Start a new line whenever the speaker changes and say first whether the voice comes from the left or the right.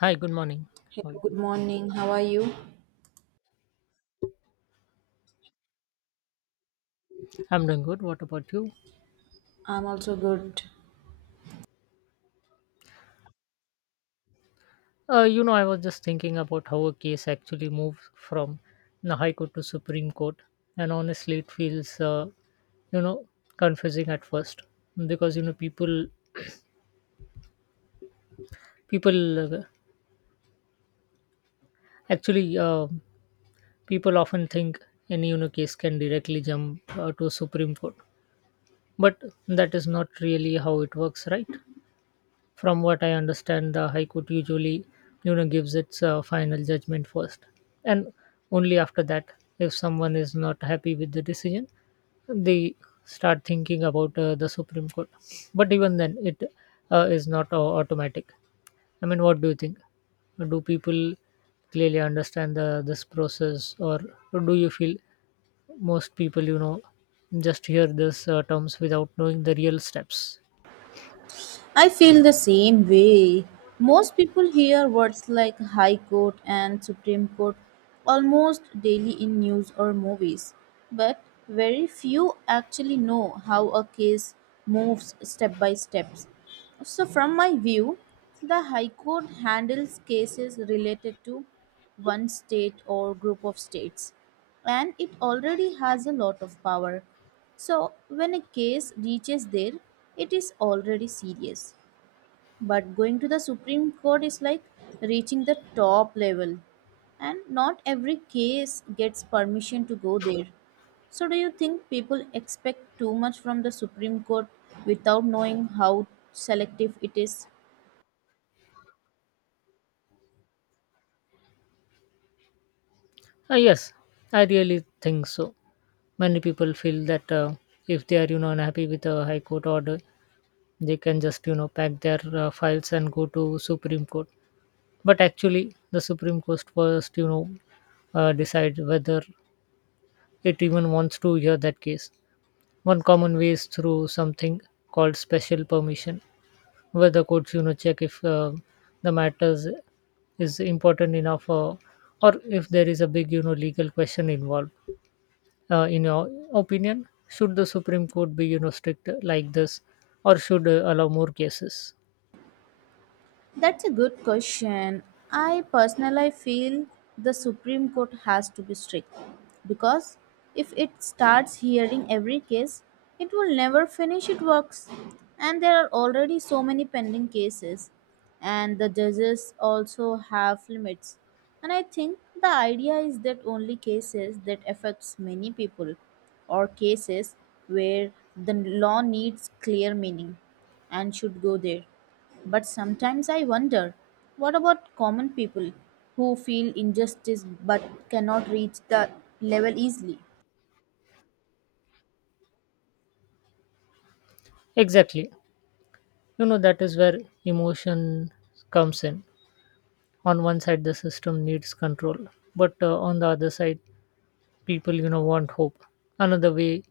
left: Hi, good morning. How are
right: Hello,
left: you?
right: good morning. How are you?
left: I'm doing good. What about you?
right: I'm also good.
left: I was just thinking about how a case actually moved from the High Court to Supreme Court, and honestly, it feels, you know, confusing at first because people uh, actually uh, people often think any case can directly jump to Supreme Court, but that is not really how it works, right? From what I understand, the High Court usually, gives its final judgment first, and only after that, if someone is not happy with the decision, they start thinking about the Supreme Court. But even then, it is not automatic. I mean, what do you think? Do people clearly understand the this process, or do you feel most people, just hear this terms without knowing the real steps?
right: I feel the same way. Most people hear words like High Court and Supreme Court almost daily in news or movies, but very few actually know how a case moves step by step. So, from my view, the High Court handles cases related to one state or group of states, and it already has a lot of power. So, when a case reaches there, it is already serious. But going to the Supreme Court is like reaching the top level, and not every case gets permission to go there. So, do you think people expect too much from the Supreme Court without knowing how selective it is?
left: Yes, I really think so. Many people feel that if they are unhappy with a high court order, they can just pack their files and go to Supreme Court, but actually the Supreme Court first decide whether it even wants to hear that case. One common way is through something called special permission, where the courts check if the matters is important enough, or if there is a big legal question involved. In your opinion, should the Supreme Court be strict like this, or should allow more cases?
right: That's a good question. I personally feel the Supreme Court has to be strict because if it starts hearing every case, it will never finish its works. And there are already so many pending cases, and the judges also have limits. And I think the idea is that only cases that affects many people or cases where the law needs clear meaning and should go there, but sometimes I wonder, what about common people who feel injustice but cannot reach the level easily?
left: Exactly. That is where emotion comes in. On one side, the system needs control, but on the other side, people want hope. Another way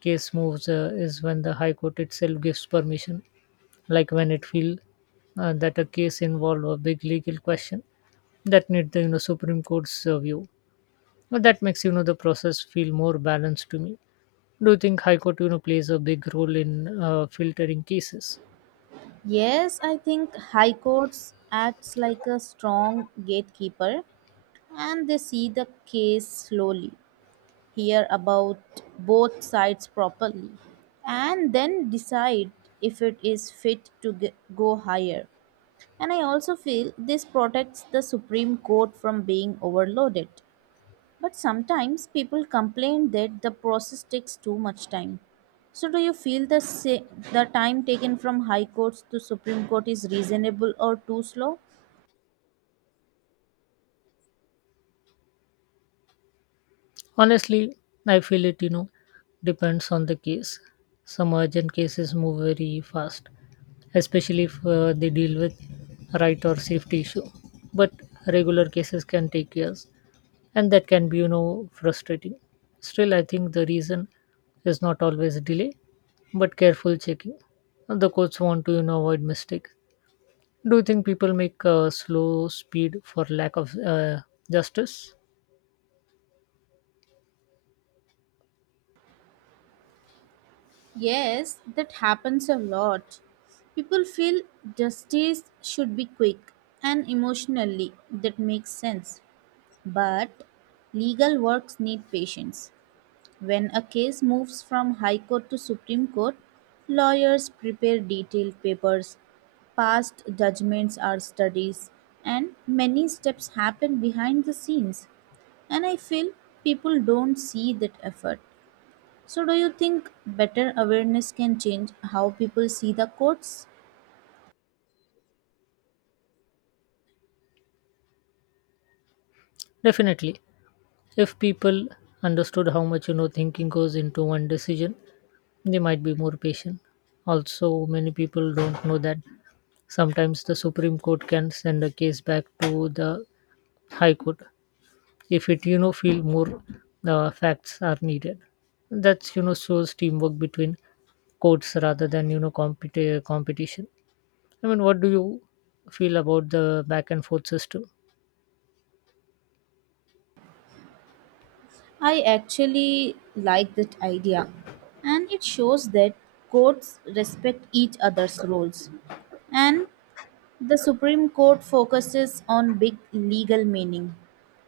left: case moves is when the High Court itself gives permission, like when it feel that a case involve a big legal question that need the Supreme Court's view. But that makes the process feel more balanced to me. Do you think High Court plays a big role in filtering cases?
right: Yes, I think high courts acts like a strong gatekeeper and they see the case slowly, hear about both sides properly and then decide if it is fit to go higher. And I also feel this protects the Supreme Court from being overloaded. But sometimes people complain that the process takes too much time. So do you feel the the time taken from high courts to supreme court is reasonable or too slow?
left: Honestly, I feel it depends on the case. Some urgent cases move very fast, especially if they deal with right or safety issue. But regular cases can take years, and that can be frustrating. Still, I think the reason is not always delay, but careful checking. The courts want to avoid mistake. Do you think people make slow speed for lack of justice?
right: Yes, that happens a lot. People feel justice should be quick, and emotionally, that makes sense. But legal works need patience. When a case moves from High Court to Supreme Court, lawyers prepare detailed papers, past judgments are studies, and many steps happen behind the scenes. And I feel people don't see that effort. So, do you think better awareness can change how people see the courts?
left: Definitely. If people understood how much thinking goes into one decision, they might be more patient. Also, many people don't know that sometimes the Supreme Court can send a case back to the high court if it feel more facts are needed. That's shows teamwork between courts rather than competition. I mean, what do you feel about the back and forth system?
right: I actually like that idea, and it shows that courts respect each other's roles. And the Supreme Court focuses on big legal meaning,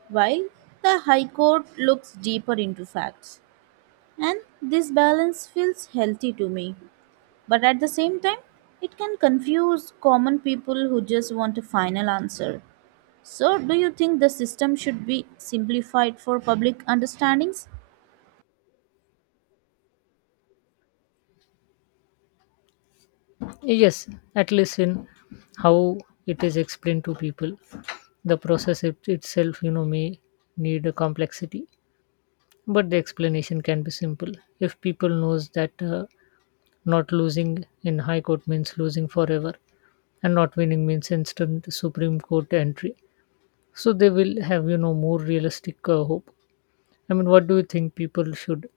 right: while the High Court looks deeper into facts. And this balance feels healthy to me. But at the same time, it can confuse common people who just want a final answer. So, do you think the system should be simplified for public understandings?
left: Yes, at least in how it is explained to people. The process itself, may need a complexity, but the explanation can be simple. If people knows that not losing in high court means losing forever, and not winning means instant Supreme Court entry, so they will have, more realistic hope. I mean, what do you think people should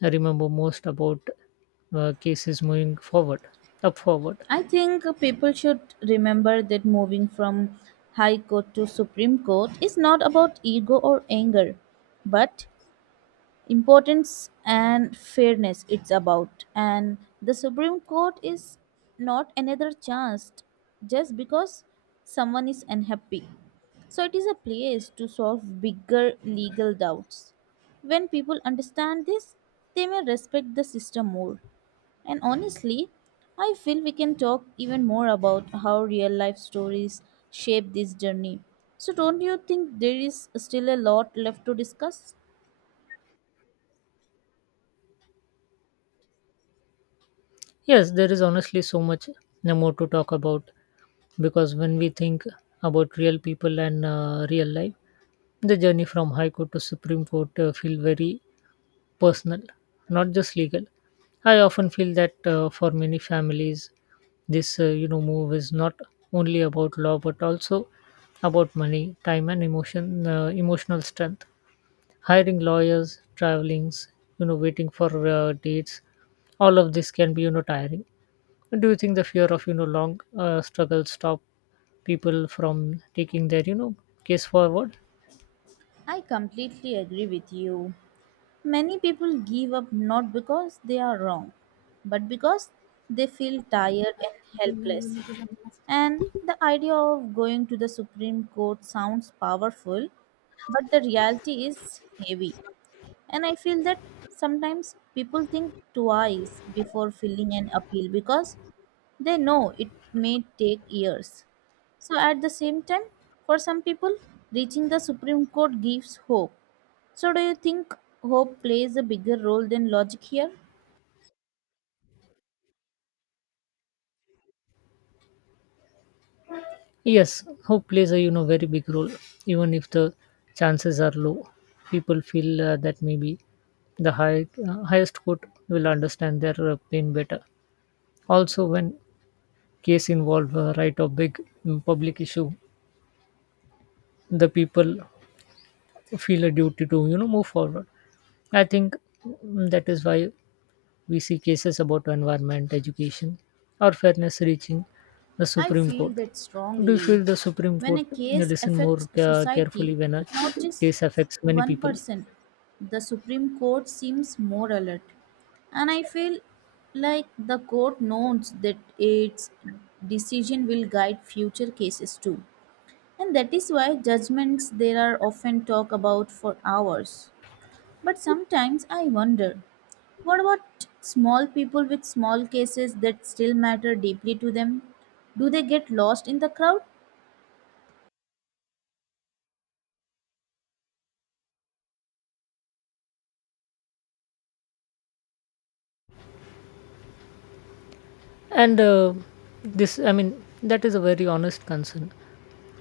left: remember most about cases moving forward, up forward?
right: I think people should remember that moving from High Court to Supreme Court is not about ego or anger, but importance and fairness it's about, and the Supreme Court is not another chance just because someone is unhappy, so it is a place to solve bigger legal doubts. When people understand this, they may respect the system more, and honestly, I feel we can talk even more about how real life stories shape this journey. So don't you think there is still a lot left to discuss?
left: Yes, there is honestly so much more to talk about because when we think about real people and real life, the journey from High Court to Supreme Court feel very personal, not just legal. I often feel that for many families, this move is not only about law but also about money, time, and emotion, emotional strength. Hiring lawyers, travelings, waiting for dates, all of this can be tiring. Do you think the fear of long struggle stop people from taking their case forward?
right: I completely agree with you. Many people give up not because they are wrong, but because they feel tired and helpless. And the idea of going to the Supreme Court sounds powerful, but the reality is heavy. And I feel that sometimes people think twice before filing an appeal because they know it may take years. So, at the same time, for some people, reaching the Supreme Court gives hope. So, do you think hope plays a bigger role than logic here?
left: Yes, hope plays a very big role. Even if the chances are low, people feel that maybe the highest court will understand their pain better. Also, when case involve right or big public issue, the people feel a duty to move forward. I think that is why we see cases about environment, education, or fairness reaching the
right: I
left: Supreme
right: feel
left: Court.
right: that
left: Do you feel
right: strongly.
left: the Supreme
right: When
left: Court
right: a case
left: listen more
right: affects
left: carefully
right: society,
left: when a
right: not just
left: case affects many
right: one
left: people?
right: person, the Supreme Court seems more alert. And I feel like the court knows that its decision will guide future cases too. And that is why judgments there are often talked about for hours. But sometimes I wonder, what about small people with small cases that still matter deeply to them? Do they get lost in the crowd?
left: And uh, I mean, that is a very honest concern.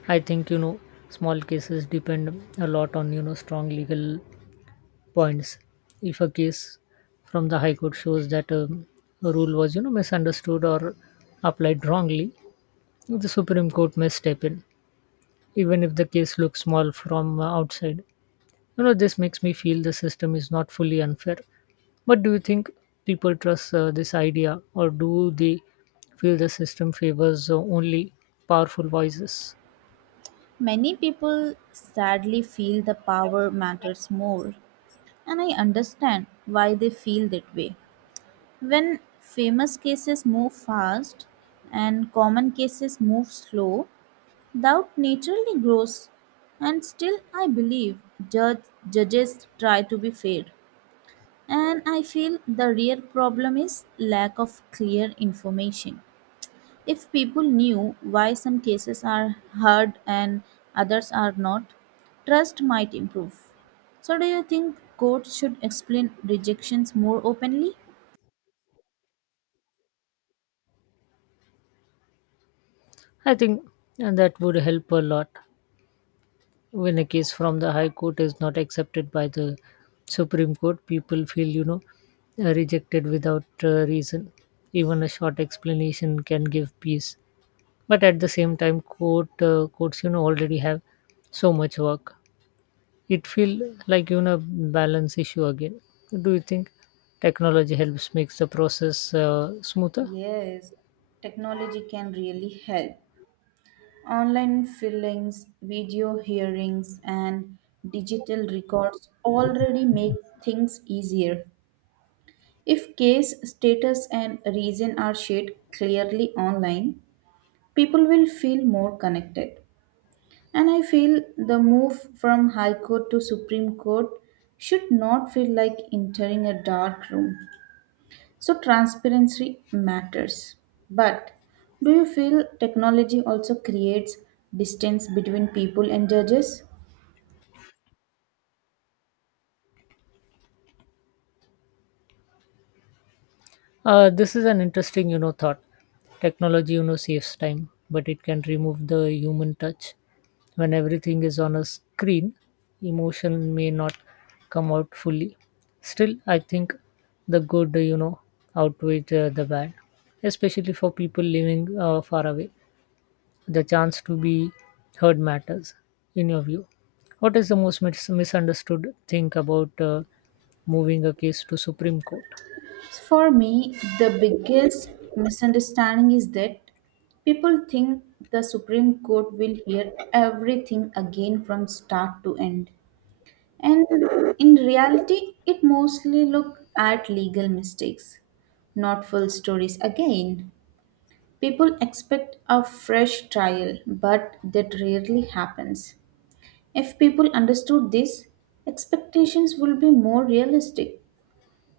left: I think small cases depend a lot on strong legal points. If a case from the High Court shows that a rule was misunderstood or applied wrongly, the Supreme Court may step in, even if the case looks small from outside. This makes me feel the system is not fully unfair. But do you think people trust this idea, or do they feel the system favors only powerful voices?
right: Many people sadly feel the power matters more, and I understand why they feel that way. When famous cases move fast and common cases move slow, doubt naturally grows, and still, I believe, judge, judges try to be fair. And I feel the real problem is lack of clear information. If people knew why some cases are heard and others are not, trust might improve. So, do you think courts should explain rejections more openly?
left: I think, and that would help a lot. When a case from the High Court is not accepted by the Supreme Court, people feel, rejected without reason. Even a short explanation can give peace. But at the same time courts already have so much work. It feel like balance issue again. Do you think technology helps makes the process smoother?
right: Yes, technology can really help. Online filings, video hearings, and digital records already make things easier. If case status and reason are shared clearly online, people will feel more connected. And I feel the move from High Court to Supreme Court should not feel like entering a dark room. So transparency matters. But do you feel technology also creates distance between people and judges?
left: This is an interesting, thought. Technology, saves time, but it can remove the human touch. When everything is on a screen, emotion may not come out fully. Still, I think the good, outweighs the bad, especially for people living far away. The chance to be heard matters, in your view. What is the most misunderstood thing about moving a case to Supreme Court?
right: For me, the biggest misunderstanding is that people think the Supreme Court will hear everything again from start to end. And in reality, it mostly look at legal mistakes, not full stories again. People expect a fresh trial, but that rarely happens. If people understood this, expectations will be more realistic.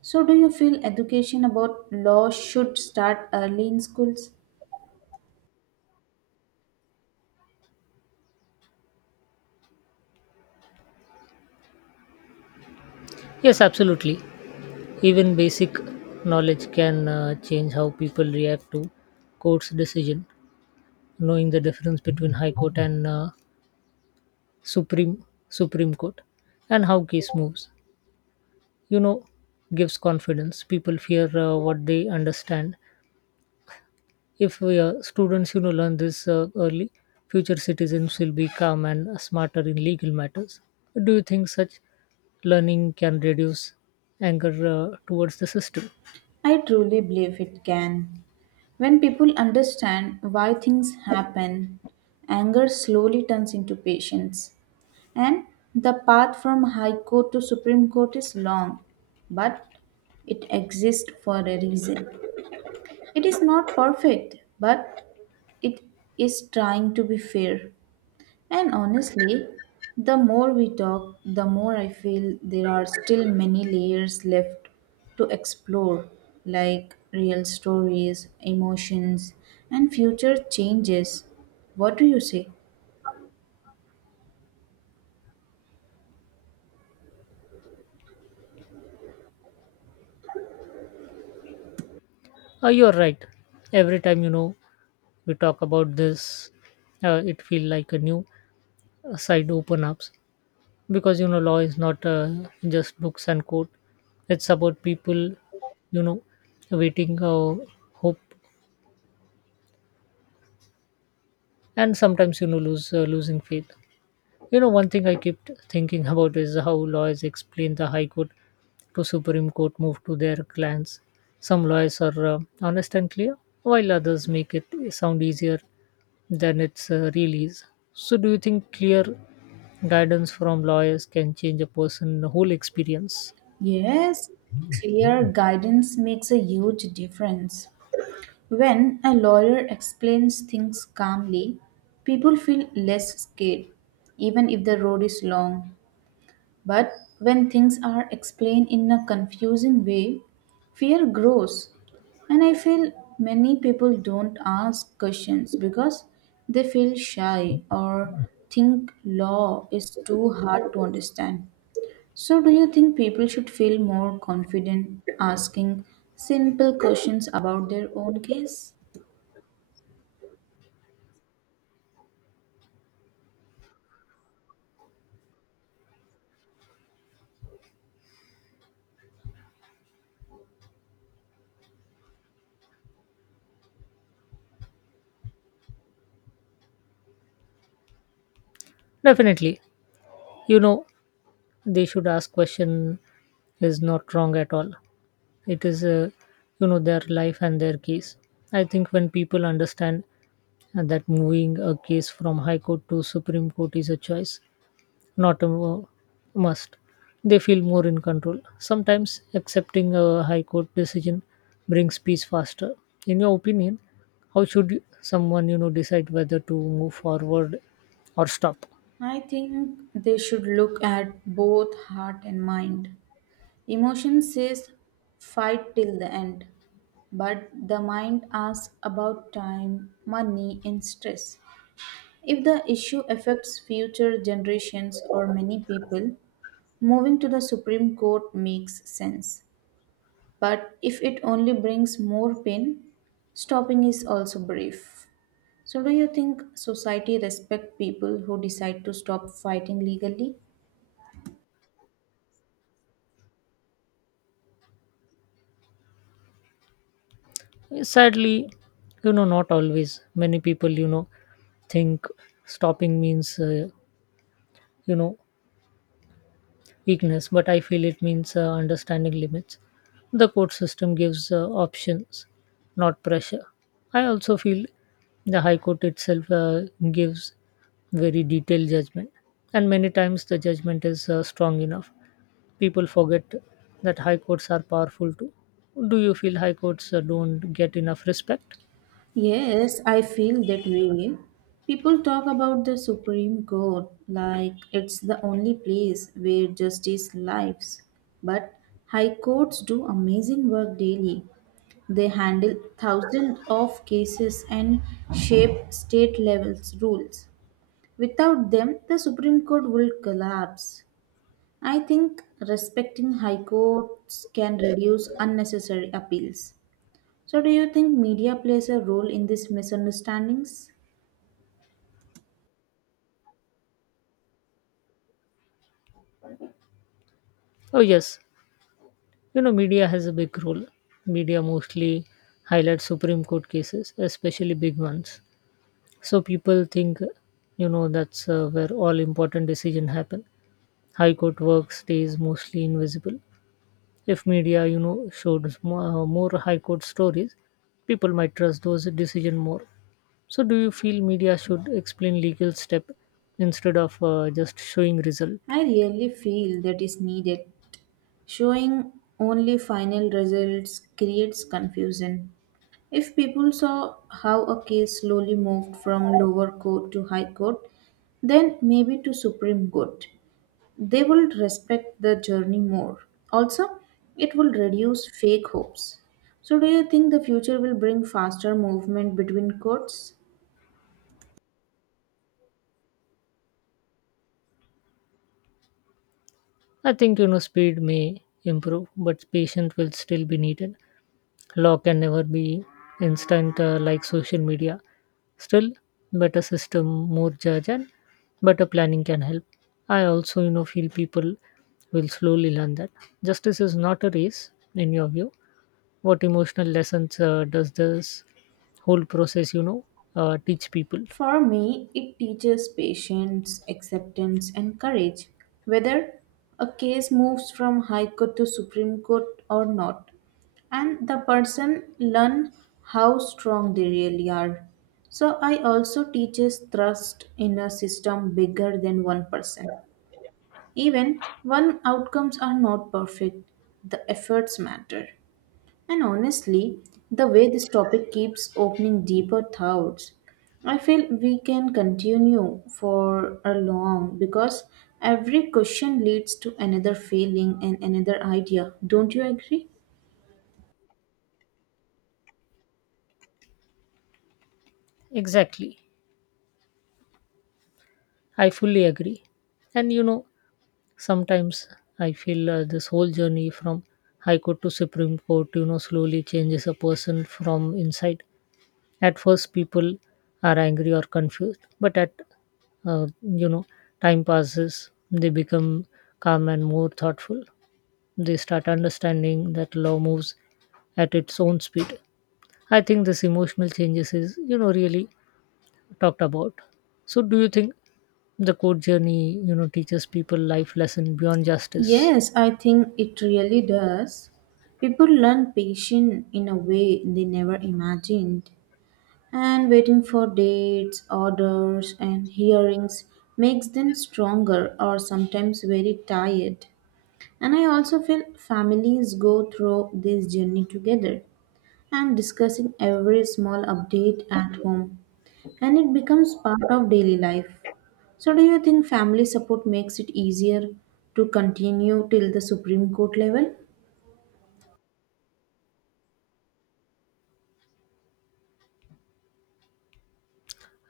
right: So, do you feel education about law should start early in schools?
left: Yes, absolutely. Even basic knowledge can change how people react to court's decision. Knowing the difference between High Court and Supreme Court and how case moves, you know, gives confidence. People fear what they understand. If we, students, learn this early, future citizens will be calm and smarter in legal matters. Do you think such learning can reduce anger towards the system?
right: I truly believe it can. When people understand why things happen, anger slowly turns into patience. And the path from High Court to Supreme Court is long, but it exists for a reason. It is not perfect, but it is trying to be fair. And honestly, the more we talk, the more I feel there are still many layers left to explore, like real stories, emotions, and future changes. What do you say?
left: You're right. Every time we talk about this, it feel like a new side open ups because law is not just books and code. It's about people, you know waiting, hope, and sometimes lose losing faith. One thing I kept thinking about is how lawyers explain the high court to Supreme Court move to their clients. Some lawyers are honest and clear, while others make it sound easier than it's really is. So, do you think clear guidance from lawyers can change a person whole experience?
right: Yes, clear guidance makes a huge difference. When a lawyer explains things calmly, people feel less scared, even if the road is long. But when things are explained in a confusing way, fear grows. And I feel many people don't ask questions because they feel shy or think law is too hard to understand. So, do you think people should feel more confident asking simple questions about their own case?
left: Definitely. You know they should ask question is not wrong at all. It is their life and their case. I think when people understand that moving a case from high court to supreme court is a choice, not a must. They feel more in control. Sometimes accepting a high court decision brings peace faster. In your opinion, how should someone decide whether to move forward or stop?
right: I think they should look at both heart and mind. Emotion says fight till the end, but the mind asks about time, money, and stress. If the issue affects future generations or many people, moving to the Supreme Court makes sense. But if it only brings more pain, stopping is also brief. So, do you think society respect people who decide to stop fighting legally?
left: Sadly, not always. Many people think stopping means you know weakness, but I feel it means understanding limits. The court system gives options, not pressure. I also feel the High Court itself gives very detailed judgment, and many times the judgment is strong enough. People forget that High Courts are powerful too. Do you feel High Courts don't get enough respect?
right: Yes, I feel that way. People talk about the Supreme Court like it's the only place where justice lives. But high courts do amazing work daily. They handle thousands of cases and shape state levels rules. Without them, the Supreme Court will collapse. I think respecting high courts can reduce unnecessary appeals. So, do you think media plays a role in these misunderstandings?
left: Oh, yes. Media has a big role. Media mostly highlights Supreme Court cases, especially big ones. So people think, that's where all important decision happen. High court work stays mostly invisible. If media, showed more, more high court stories, people might trust those decision more. So do you feel media should explain legal step instead of just showing result?
right: I really feel that is needed. Showing only final results creates confusion. If people saw how a case slowly moved from lower court to high court, then maybe to Supreme Court, they will respect the journey more. Also, it will reduce fake hopes. So, do you think the future will bring faster movement between courts?
left: I think speed may improve, but patience will still be needed. Law can never be instant like social media. Still, better system, more judge, and better planning can help. I also, feel people will slowly learn that justice is not a race. In your view, what emotional lessons does this whole process, teach people?
right: For me, it teaches patience, acceptance, and courage, whether a case moves from High Court to Supreme Court or not. And the person learn how strong they really are. So I also teaches trust in a system bigger than one person. Even when outcomes are not perfect, the efforts matter. And honestly, the way this topic keeps opening deeper thoughts, I feel we can continue for a long because every question leads to another feeling and another idea. Don't you agree?
left: Exactly, I fully agree. And sometimes I feel this whole journey from High Court to Supreme Court, slowly changes a person from inside. At first, people are angry or confused, but at uh, you know, time passes, they become calm and more thoughtful. They start understanding that law moves at its own speed. I think this emotional changes is really talked about. So, do you think the court journey teaches people life lesson beyond justice?
right: Yes, I think it really does. People learn patience in a way they never imagined. And waiting for dates, orders, and hearings makes them stronger or sometimes very tired. And I also feel families go through this journey together and discussing every small update at home. And it becomes part of daily life. So, do you think family support makes it easier to continue till the Supreme Court level?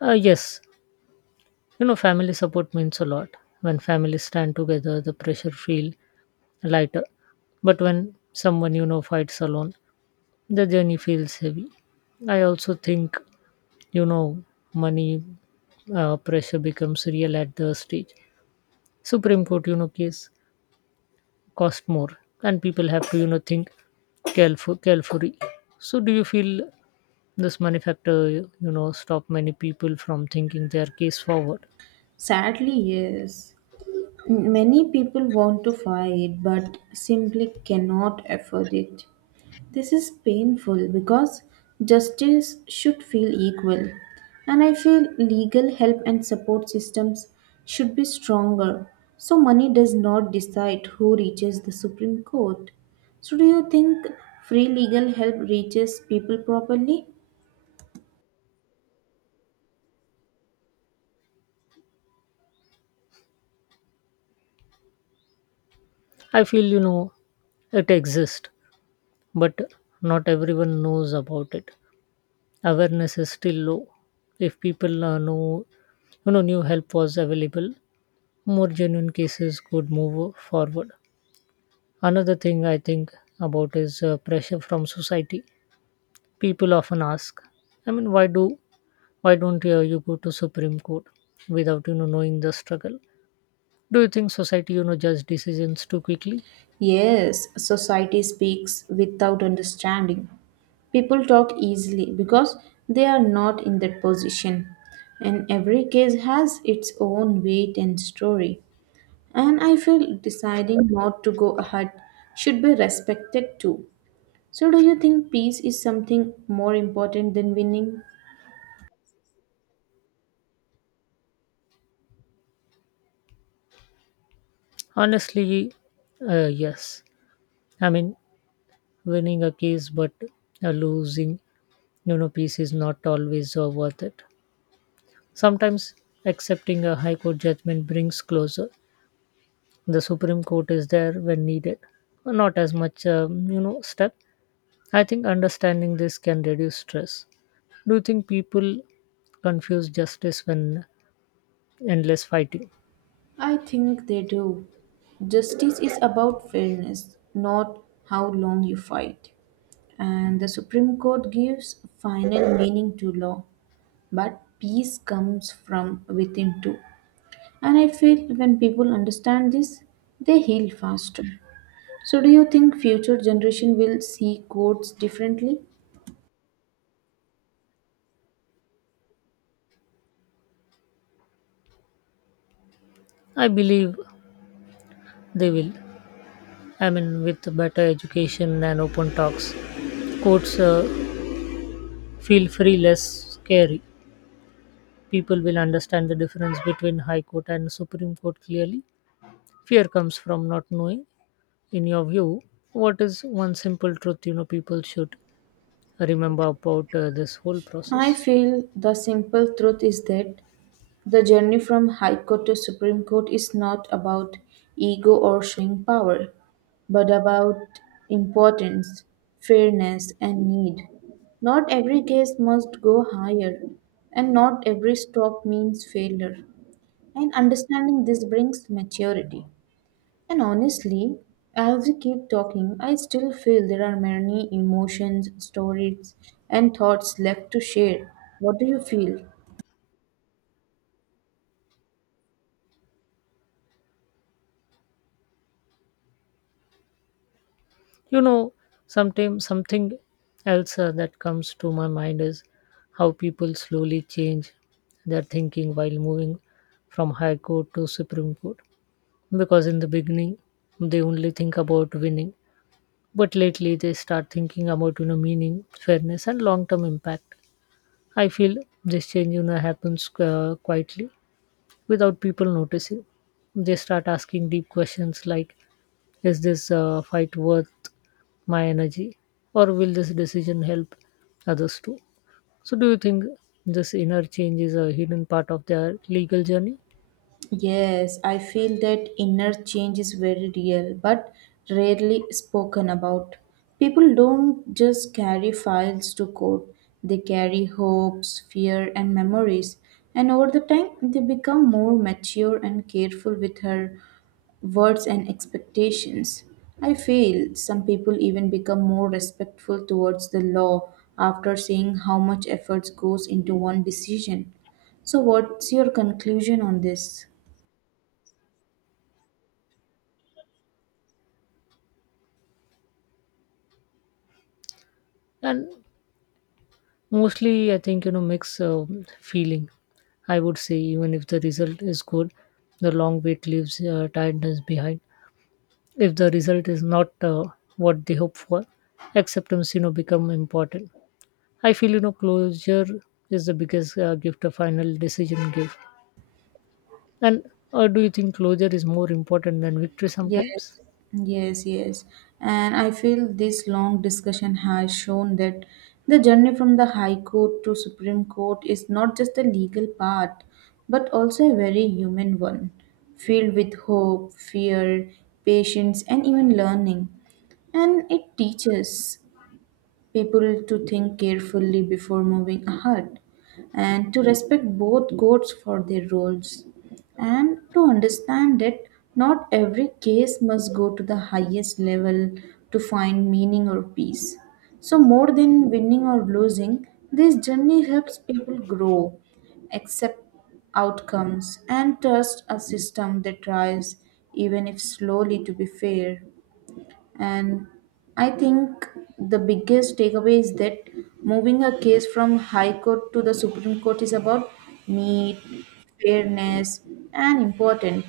left: Yes, family support means a lot. When families stand together, the pressure feel lighter. But when someone fights alone, the journey feels heavy. I also think you know money pressure becomes real at the stage. Supreme Court case cost more, and people have to think carefully. So, do you feel this money factor stop many people from thinking their case forward?
right: Sadly, yes. Many people want to fight but simply cannot afford it. This is painful because justice should feel equal, and I feel legal help and support systems should be stronger. So, money does not decide who reaches the Supreme Court. So, do you think free legal help reaches people properly?
left: I feel it exists, but not everyone knows about it. Awareness is still low. If people know, new help was available, more genuine cases could move forward. Another thing I think about is pressure from society. People often ask, I mean, why don't you go to Supreme Court without knowing the struggle? Do you think society judge decisions too quickly?
right: Yes, society speaks without understanding. People talk easily because they are not in that position, and every case has its own weight and story. And I feel deciding not to go ahead should be respected too. So, do you think peace is something more important than winning?
left: Honestly, yes. I mean, winning a case but losing peace is not always worth it. Sometimes accepting a high court judgment brings closure. The Supreme Court is there when needed, not as much step. I think understanding this can reduce stress. Do you think people confuse justice when endless fighting?
right: I think they do. Justice is about fairness, not how long you fight. And the Supreme Court gives final meaning to law, but peace comes from within too. And I feel when people understand this, they heal faster. So, do you think future generation will see courts differently?
left: I believe they will. I mean, with better education and open talks, courts feel free less scary. People will understand the difference between high court and Supreme Court clearly. Fear comes from not knowing. In your view, what is one simple truth people should remember about this whole process?
right: I feel the simple truth is that the journey from High Court to Supreme Court is not about ego or showing power, but about importance, fairness, and need. Not every case must go higher, and not every stop means failure. And understanding this brings maturity. And honestly, as we keep talking, I still feel there are many emotions, stories, and thoughts left to share. What do you feel?
left: You know sometimes something else that comes to my mind is how people slowly change their thinking while moving from high court to supreme court, because in the beginning they only think about winning. But lately, they start thinking about meaning, fairness, and long-term impact. I feel this change happens quietly without people noticing. They start asking deep questions like, "Is this fight worth my energy, or will this decision help others too?" So, do you think this inner change is a hidden part of their legal journey?
right: Yes, I feel that inner change is very real but rarely spoken about. People don't just carry files to court, they carry hopes, fear, and memories. And over the time, they become more mature and careful with her words and expectations. I feel some people even become more respectful towards the law after seeing how much effort goes into one decision. So, what's your conclusion on this?
left: And mostly, I think, mix feeling. I would say, even if the result is good, the long wait leaves tiredness behind. If the result is not what they hope for, acceptance, become important. I feel, closure is the biggest gift a final decision give. And do you think closure is more important than victory sometimes?
right: Yes, yes, yes. And I feel this long discussion has shown that the journey from the High Court to Supreme Court is not just a legal part, but also a very human one, filled with hope, fear, patience, and even learning. And it teaches people to think carefully before moving ahead and to respect both goats for their roles and to understand that not every case must go to the highest level to find meaning or peace. So, more than winning or losing, this journey helps people grow, accept outcomes, and trust a system that tries, even if slowly, to be fair. And I think the biggest takeaway is that moving a case from High Court to the Supreme Court is about need, fairness, and important,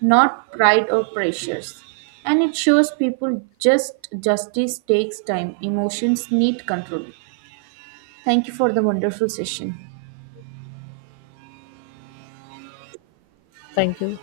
right: not pride or pressures. And it shows people just justice takes time, emotions need control. Thank you for the wonderful session.
left: Thank you.